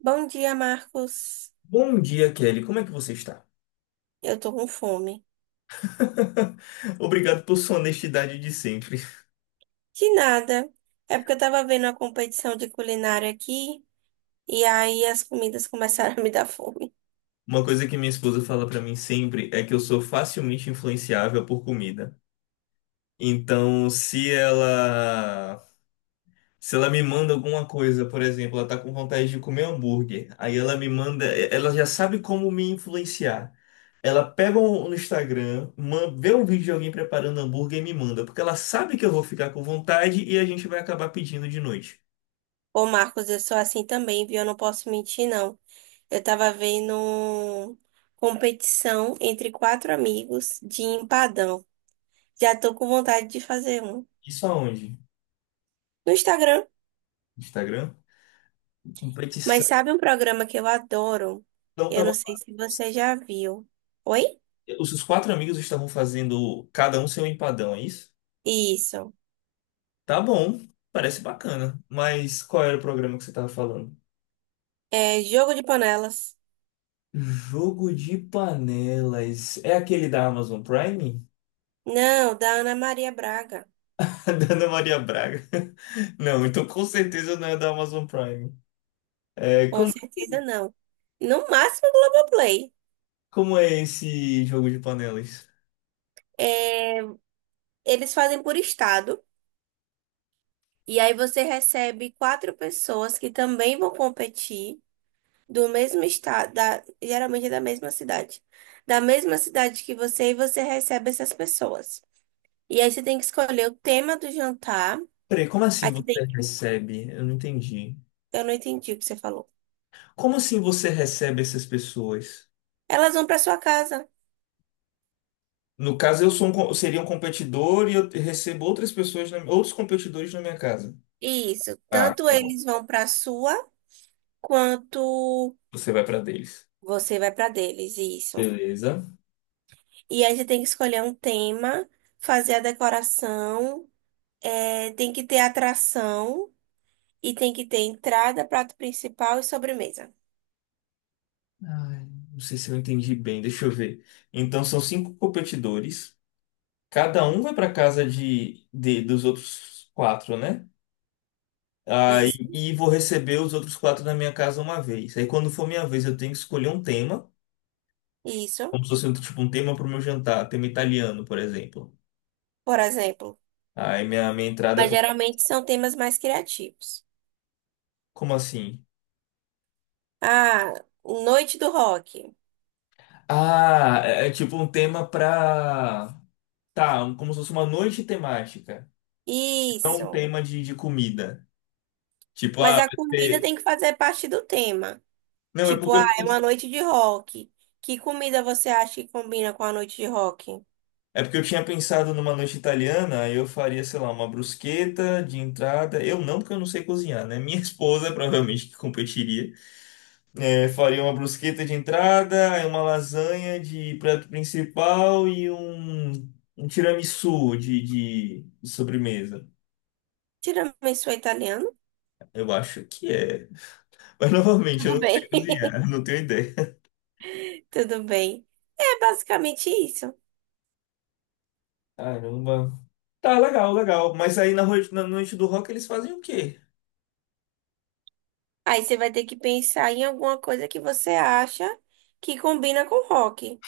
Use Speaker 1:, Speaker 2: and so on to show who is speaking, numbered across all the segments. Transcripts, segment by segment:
Speaker 1: Bom dia, Marcos.
Speaker 2: Bom dia, Kelly. Como é que você está?
Speaker 1: Eu tô com fome.
Speaker 2: Obrigado por sua honestidade de sempre.
Speaker 1: De nada. É porque eu tava vendo a competição de culinária aqui e aí as comidas começaram a me dar fome.
Speaker 2: Uma coisa que minha esposa fala pra mim sempre é que eu sou facilmente influenciável por comida. Então, se ela me manda alguma coisa, por exemplo, ela tá com vontade de comer hambúrguer, aí ela me manda, ela já sabe como me influenciar. Ela pega no Instagram, vê um vídeo de alguém preparando hambúrguer e me manda, porque ela sabe que eu vou ficar com vontade e a gente vai acabar pedindo de noite.
Speaker 1: Ô, Marcos, eu sou assim também, viu? Eu não posso mentir, não. Eu tava vendo competição entre quatro amigos de empadão. Já tô com vontade de fazer um
Speaker 2: Isso aonde?
Speaker 1: no Instagram.
Speaker 2: Instagram? Competição.
Speaker 1: Mas sabe um programa que eu adoro?
Speaker 2: Então
Speaker 1: Eu não
Speaker 2: tava.
Speaker 1: sei se você já viu. Oi?
Speaker 2: Os quatro amigos estavam fazendo cada um seu empadão, é isso?
Speaker 1: Isso.
Speaker 2: Tá bom, parece bacana. Mas qual era o programa que você tava falando?
Speaker 1: É Jogo de Panelas.
Speaker 2: Jogo de panelas. É aquele da Amazon Prime?
Speaker 1: Não, da Ana Maria Braga.
Speaker 2: Da Ana Maria Braga. Não, então com certeza não é da Amazon Prime. É,
Speaker 1: Com
Speaker 2: como,
Speaker 1: certeza não. No máximo Globoplay.
Speaker 2: como é esse jogo de panelas?
Speaker 1: É, eles fazem por estado. E aí você recebe quatro pessoas que também vão competir do mesmo estado, geralmente é da mesma cidade. Da mesma cidade que você, e você recebe essas pessoas. E aí você tem que escolher o tema do jantar.
Speaker 2: Peraí, como
Speaker 1: Aí
Speaker 2: assim
Speaker 1: você
Speaker 2: você
Speaker 1: tem,
Speaker 2: recebe? Eu não entendi.
Speaker 1: eu não entendi o que você falou.
Speaker 2: Como assim você recebe essas pessoas?
Speaker 1: Elas vão para sua casa.
Speaker 2: No caso, eu sou um, co- seria um competidor e eu recebo outras pessoas, outros competidores na minha casa.
Speaker 1: Isso.
Speaker 2: Ah,
Speaker 1: Tanto
Speaker 2: tá bom.
Speaker 1: eles vão para sua, quanto.
Speaker 2: Você vai para deles.
Speaker 1: Você vai para deles, isso.
Speaker 2: Beleza.
Speaker 1: E aí você tem que escolher um tema, fazer a decoração, é, tem que ter atração e tem que ter entrada, prato principal e sobremesa.
Speaker 2: Ai, não sei se eu entendi bem, deixa eu ver. Então são cinco competidores. Cada um vai para casa dos outros quatro, né? Ah,
Speaker 1: Isso,
Speaker 2: e vou receber os outros quatro na minha casa uma vez. Aí quando for minha vez, eu tenho que escolher um tema,
Speaker 1: isso,
Speaker 2: como se fosse um, tipo um tema para o meu jantar, tema italiano, por exemplo.
Speaker 1: por exemplo.
Speaker 2: Aí minha entrada
Speaker 1: Mas geralmente são temas mais criativos.
Speaker 2: Como assim?
Speaker 1: Ah, noite do rock.
Speaker 2: Ah, é tipo um tema pra. Tá, como se fosse uma noite temática. Não um
Speaker 1: Isso.
Speaker 2: tema de comida. Tipo,
Speaker 1: Mas
Speaker 2: ah,
Speaker 1: a
Speaker 2: vai
Speaker 1: comida
Speaker 2: ser.
Speaker 1: tem que fazer parte do tema.
Speaker 2: Não,
Speaker 1: Tipo, ah, é uma noite de rock. Que comida você acha que combina com a noite de rock?
Speaker 2: é porque eu tinha pensado numa noite italiana, aí eu faria, sei lá, uma brusqueta de entrada. Eu não, porque eu não sei cozinhar, né? Minha esposa provavelmente que competiria. É, faria uma brusqueta de entrada, aí uma lasanha de prato principal e um tiramisu de sobremesa.
Speaker 1: Tiramisu é italiano?
Speaker 2: Eu acho que é. Mas novamente, eu
Speaker 1: Tudo
Speaker 2: não
Speaker 1: bem.
Speaker 2: sei cozinhar, eu não tenho ideia.
Speaker 1: Tudo bem. É basicamente isso.
Speaker 2: Caramba. Tá, legal, legal. Mas aí na noite do rock eles fazem o quê?
Speaker 1: Aí você vai ter que pensar em alguma coisa que você acha que combina com rock.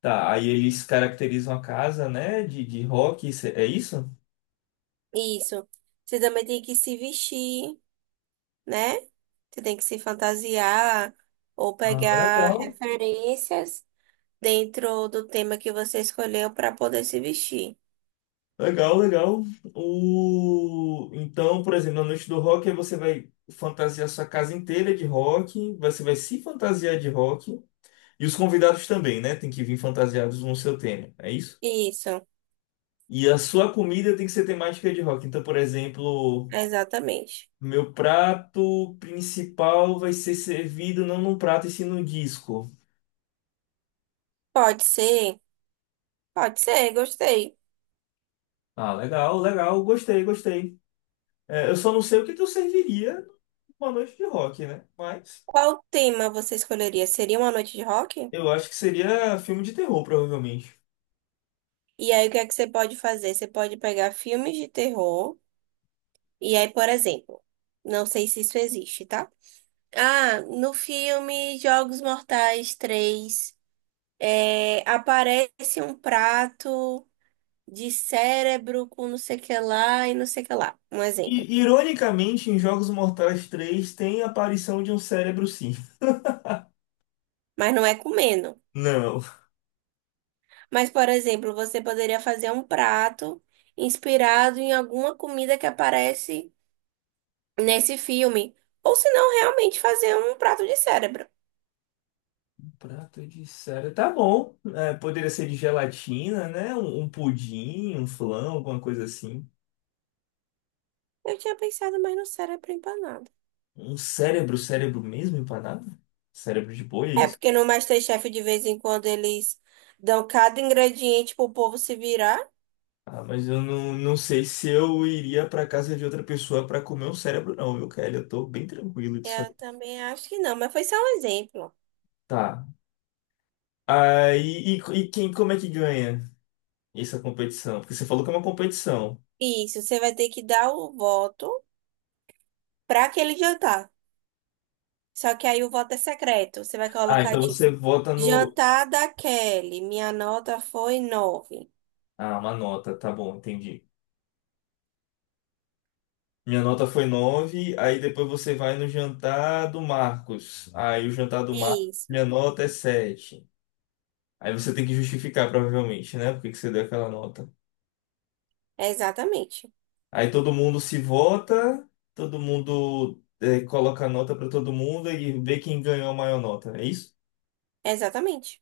Speaker 2: Tá, aí eles caracterizam a casa, né, de rock, é isso?
Speaker 1: Isso. Você também tem que se vestir, né? Você tem que se fantasiar ou
Speaker 2: Ah,
Speaker 1: pegar
Speaker 2: legal.
Speaker 1: referências dentro do tema que você escolheu para poder se vestir.
Speaker 2: Legal, legal. Então, por exemplo, na noite do rock aí você vai fantasiar sua casa inteira de rock, você vai se fantasiar de rock, e os convidados também, né, tem que vir fantasiados no seu tema, é isso?
Speaker 1: Isso,
Speaker 2: E a sua comida tem que ser temática de rock. Então, por exemplo.
Speaker 1: exatamente.
Speaker 2: Meu prato principal vai ser servido não num prato e sim num disco.
Speaker 1: Pode ser, pode ser, gostei.
Speaker 2: Ah, legal, legal, gostei, gostei. É, eu só não sei o que que eu serviria numa noite de rock, né? Mas
Speaker 1: Qual tema você escolheria? Seria uma noite de rock?
Speaker 2: eu acho que seria filme de terror, provavelmente.
Speaker 1: E aí, o que é que você pode fazer? Você pode pegar filmes de terror. E aí, por exemplo, não sei se isso existe, tá? Ah, no filme Jogos Mortais 3 é, aparece um prato de cérebro com não sei o que lá e não sei o que lá. Um exemplo.
Speaker 2: E, ironicamente, em Jogos Mortais 3 tem a aparição de um cérebro, sim.
Speaker 1: Mas não é comendo.
Speaker 2: Não.
Speaker 1: Mas, por exemplo, você poderia fazer um prato inspirado em alguma comida que aparece nesse filme. Ou se não, realmente fazer um prato de cérebro.
Speaker 2: Um prato de cérebro. Tá bom. É, poderia ser de gelatina, né? Um pudim, um flan, alguma coisa assim.
Speaker 1: Eu tinha pensado mais no cérebro empanado.
Speaker 2: Um cérebro, cérebro mesmo empanado? Cérebro de boi, é
Speaker 1: É
Speaker 2: isso?
Speaker 1: porque no MasterChef de vez em quando eles dão cada ingrediente pro povo se virar.
Speaker 2: Ah, mas eu não sei se eu iria pra casa de outra pessoa pra comer um cérebro, não, viu, Kelly? Eu tô bem tranquilo disso aí.
Speaker 1: Eu também acho que não, mas foi só um exemplo.
Speaker 2: Tá. Aí, e quem, como é que ganha essa competição? Porque você falou que é uma competição.
Speaker 1: Isso, você vai ter que dar o voto para aquele jantar. Só que aí o voto é secreto. Você vai
Speaker 2: Ah,
Speaker 1: colocar
Speaker 2: então
Speaker 1: tipo,
Speaker 2: você vota no.
Speaker 1: jantar da Kelly, minha nota foi 9.
Speaker 2: Ah, uma nota, tá bom, entendi. Minha nota foi nove. Aí depois você vai no jantar do Marcos. Aí o jantar do Marcos, minha
Speaker 1: Isso,
Speaker 2: nota é sete. Aí você tem que justificar, provavelmente, né? Por que que você deu aquela nota.
Speaker 1: exatamente.
Speaker 2: Aí todo mundo se vota, todo mundo coloca a nota para todo mundo e vê quem ganhou a maior nota. É isso?
Speaker 1: Exatamente.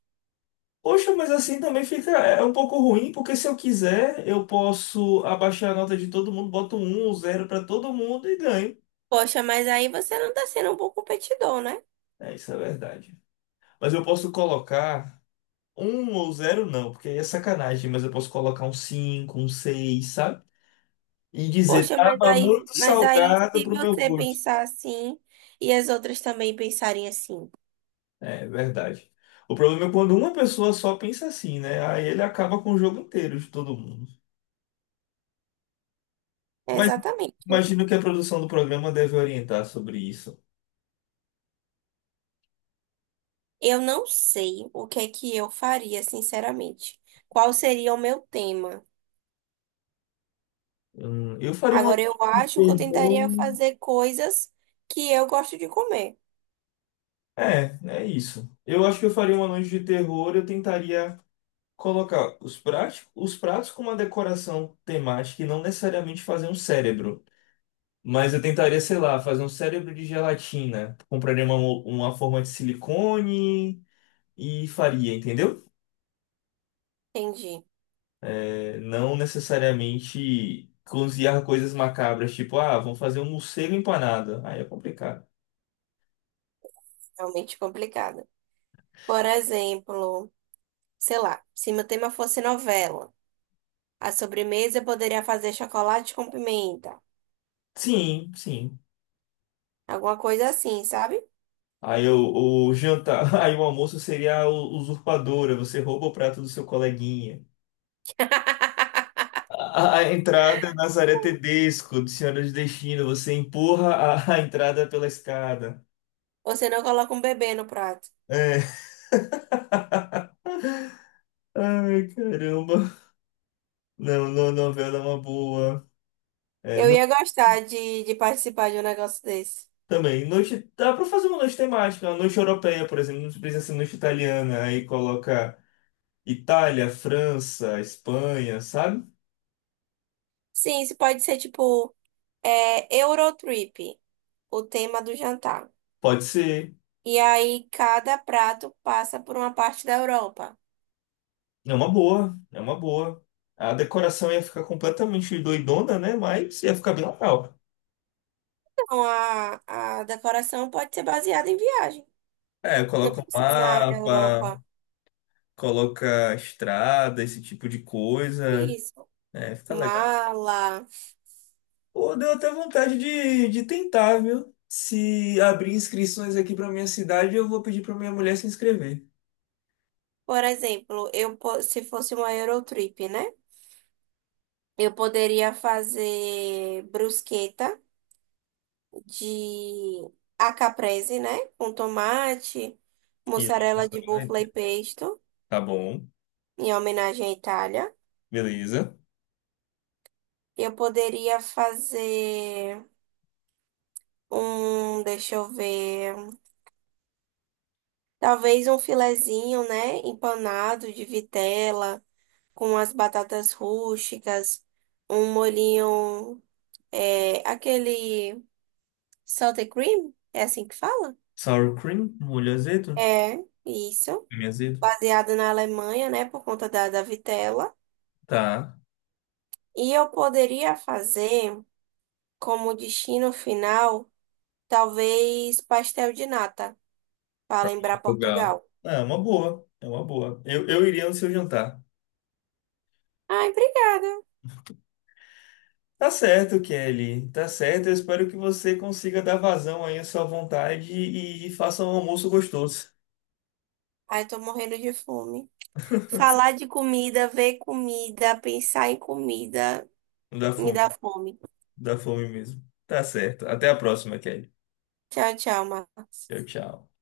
Speaker 2: Poxa, mas assim também fica. É um pouco ruim, porque se eu quiser, eu posso abaixar a nota de todo mundo, boto um zero para todo mundo e ganho.
Speaker 1: Poxa, mas aí você não tá sendo um bom competidor, né?
Speaker 2: É, isso é verdade. Mas eu posso colocar um ou zero, não, porque aí é sacanagem, mas eu posso colocar um cinco, um seis, sabe? E dizer,
Speaker 1: Poxa, mas
Speaker 2: tava
Speaker 1: aí,
Speaker 2: muito
Speaker 1: mas aí
Speaker 2: salgado
Speaker 1: se
Speaker 2: pro meu
Speaker 1: você
Speaker 2: gosto.
Speaker 1: pensar assim e as outras também pensarem assim.
Speaker 2: É verdade. O problema é quando uma pessoa só pensa assim, né? Aí ele acaba com o jogo inteiro de todo mundo.
Speaker 1: É
Speaker 2: Mas
Speaker 1: exatamente.
Speaker 2: imagino que a produção do programa deve orientar sobre isso.
Speaker 1: Eu não sei o que é que eu faria, sinceramente. Qual seria o meu tema?
Speaker 2: Eu faria uma
Speaker 1: Agora, eu
Speaker 2: noite de
Speaker 1: acho que eu
Speaker 2: terror.
Speaker 1: tentaria fazer coisas que eu gosto de comer.
Speaker 2: É, é isso. Eu acho que eu faria uma noite de terror. Eu tentaria colocar os pratos com uma decoração temática e não necessariamente fazer um cérebro. Mas eu tentaria, sei lá, fazer um cérebro de gelatina. Compraria uma forma de silicone e faria, entendeu?
Speaker 1: Entendi.
Speaker 2: Não necessariamente cozinhar coisas macabras, tipo, ah, vamos fazer um morcego empanado. Aí é complicado.
Speaker 1: Realmente complicado. Por exemplo, sei lá, se meu tema fosse novela, a sobremesa eu poderia fazer chocolate com pimenta.
Speaker 2: Sim, sim.
Speaker 1: Alguma coisa assim, sabe?
Speaker 2: Aí o jantar, aí o almoço seria a usurpadora, você rouba o prato do seu coleguinha. A entrada é Nazaré Tedesco, do Senhora de Destino, você empurra a, a entrada pela escada.
Speaker 1: Você não coloca um bebê no prato.
Speaker 2: É. Ai, caramba. Não, não, novela é uma boa. É,
Speaker 1: Eu ia gostar de participar de um negócio desse.
Speaker 2: também, noite, dá pra fazer uma noite temática, uma noite europeia, por exemplo, não precisa ser noite italiana, aí coloca Itália, França, Espanha, sabe?
Speaker 1: Sim, isso pode ser tipo é, Eurotrip, o tema do jantar.
Speaker 2: Pode ser,
Speaker 1: E aí cada prato passa por uma parte da Europa.
Speaker 2: é uma boa, é uma boa. A decoração ia ficar completamente doidona, né? Mas ia ficar bem legal.
Speaker 1: Então a decoração pode ser baseada em viagem.
Speaker 2: É,
Speaker 1: Não
Speaker 2: coloca um
Speaker 1: precisa ser na
Speaker 2: mapa,
Speaker 1: Europa.
Speaker 2: coloca estrada, esse tipo de coisa,
Speaker 1: Isso.
Speaker 2: é, fica legal.
Speaker 1: Mala.
Speaker 2: Pô, deu até vontade de tentar, viu? Se abrir inscrições aqui pra minha cidade, eu vou pedir pra minha mulher se inscrever.
Speaker 1: Por exemplo, se fosse uma Eurotrip, né? Eu poderia fazer brusqueta. De a caprese, né? Com tomate,
Speaker 2: E aí, passa
Speaker 1: mussarela de
Speaker 2: pra
Speaker 1: búfala
Speaker 2: dentro.
Speaker 1: e pesto,
Speaker 2: Tá bom,
Speaker 1: em homenagem à Itália.
Speaker 2: beleza.
Speaker 1: Eu poderia fazer um, deixa eu ver, talvez um filezinho, né? Empanado de vitela, com as batatas rústicas, um molhinho, é, aquele salted cream, é assim que fala?
Speaker 2: Sour cream, molho azedo,
Speaker 1: É, isso.
Speaker 2: creme azedo.
Speaker 1: Baseado na Alemanha, né? Por conta da vitela.
Speaker 2: Tá,
Speaker 1: E eu poderia fazer como destino final, talvez pastel de nata, para lembrar
Speaker 2: legal.
Speaker 1: Portugal.
Speaker 2: Ah, é uma boa, é uma boa. Eu iria no seu jantar.
Speaker 1: Ai, obrigada.
Speaker 2: Tá certo, Kelly, tá certo. Eu espero que você consiga dar vazão aí à sua vontade e faça um almoço gostoso.
Speaker 1: Ai, tô morrendo de fome. Falar de comida, ver comida, pensar em comida,
Speaker 2: Não dá
Speaker 1: me
Speaker 2: fome,
Speaker 1: dá
Speaker 2: não
Speaker 1: fome.
Speaker 2: dá fome mesmo. Tá certo. Até a próxima, Kelly.
Speaker 1: Tchau, tchau, Marcos.
Speaker 2: Tchau, tchau.